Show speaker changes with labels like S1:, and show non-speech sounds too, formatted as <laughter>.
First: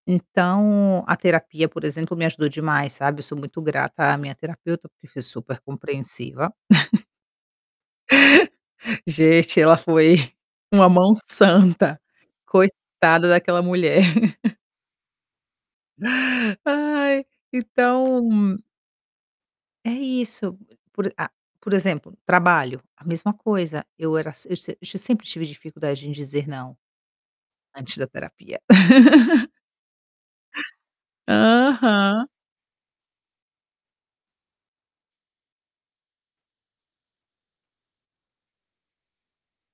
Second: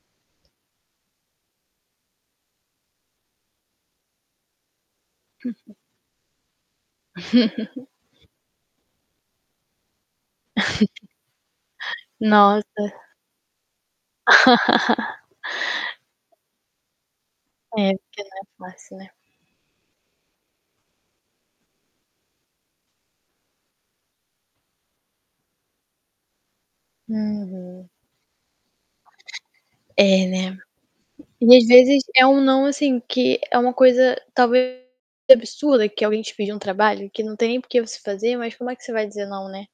S1: Então, a terapia por exemplo me ajudou demais, sabe, eu sou muito grata à minha terapeuta, porque foi super
S2: <chuckles>
S1: compreensiva. <chuckles>
S2: <chuckles>
S1: <chuckles> Gente, foi uma
S2: <chuckles>
S1: mão santa.
S2: Nossa.
S1: Coitada daquela mulher. <chuckles>
S2: <chuckles>
S1: Ai,
S2: É porque não é
S1: então
S2: facil né?
S1: É isso. Por a por exemplo, trabalho, a mesma coisa. Eu era eu sem eu sempre tive dificuldade em dizer "não"
S2: Uhum.
S1: antes da terapia. <chuckles>
S2: É né. E às vezes é
S1: Aham.
S2: um "não", assim, que é uma coisa talvez absurda que alguém te pediu, um trabalho que não tem nem por que você fazer, mas como é que você vai dizer não, né?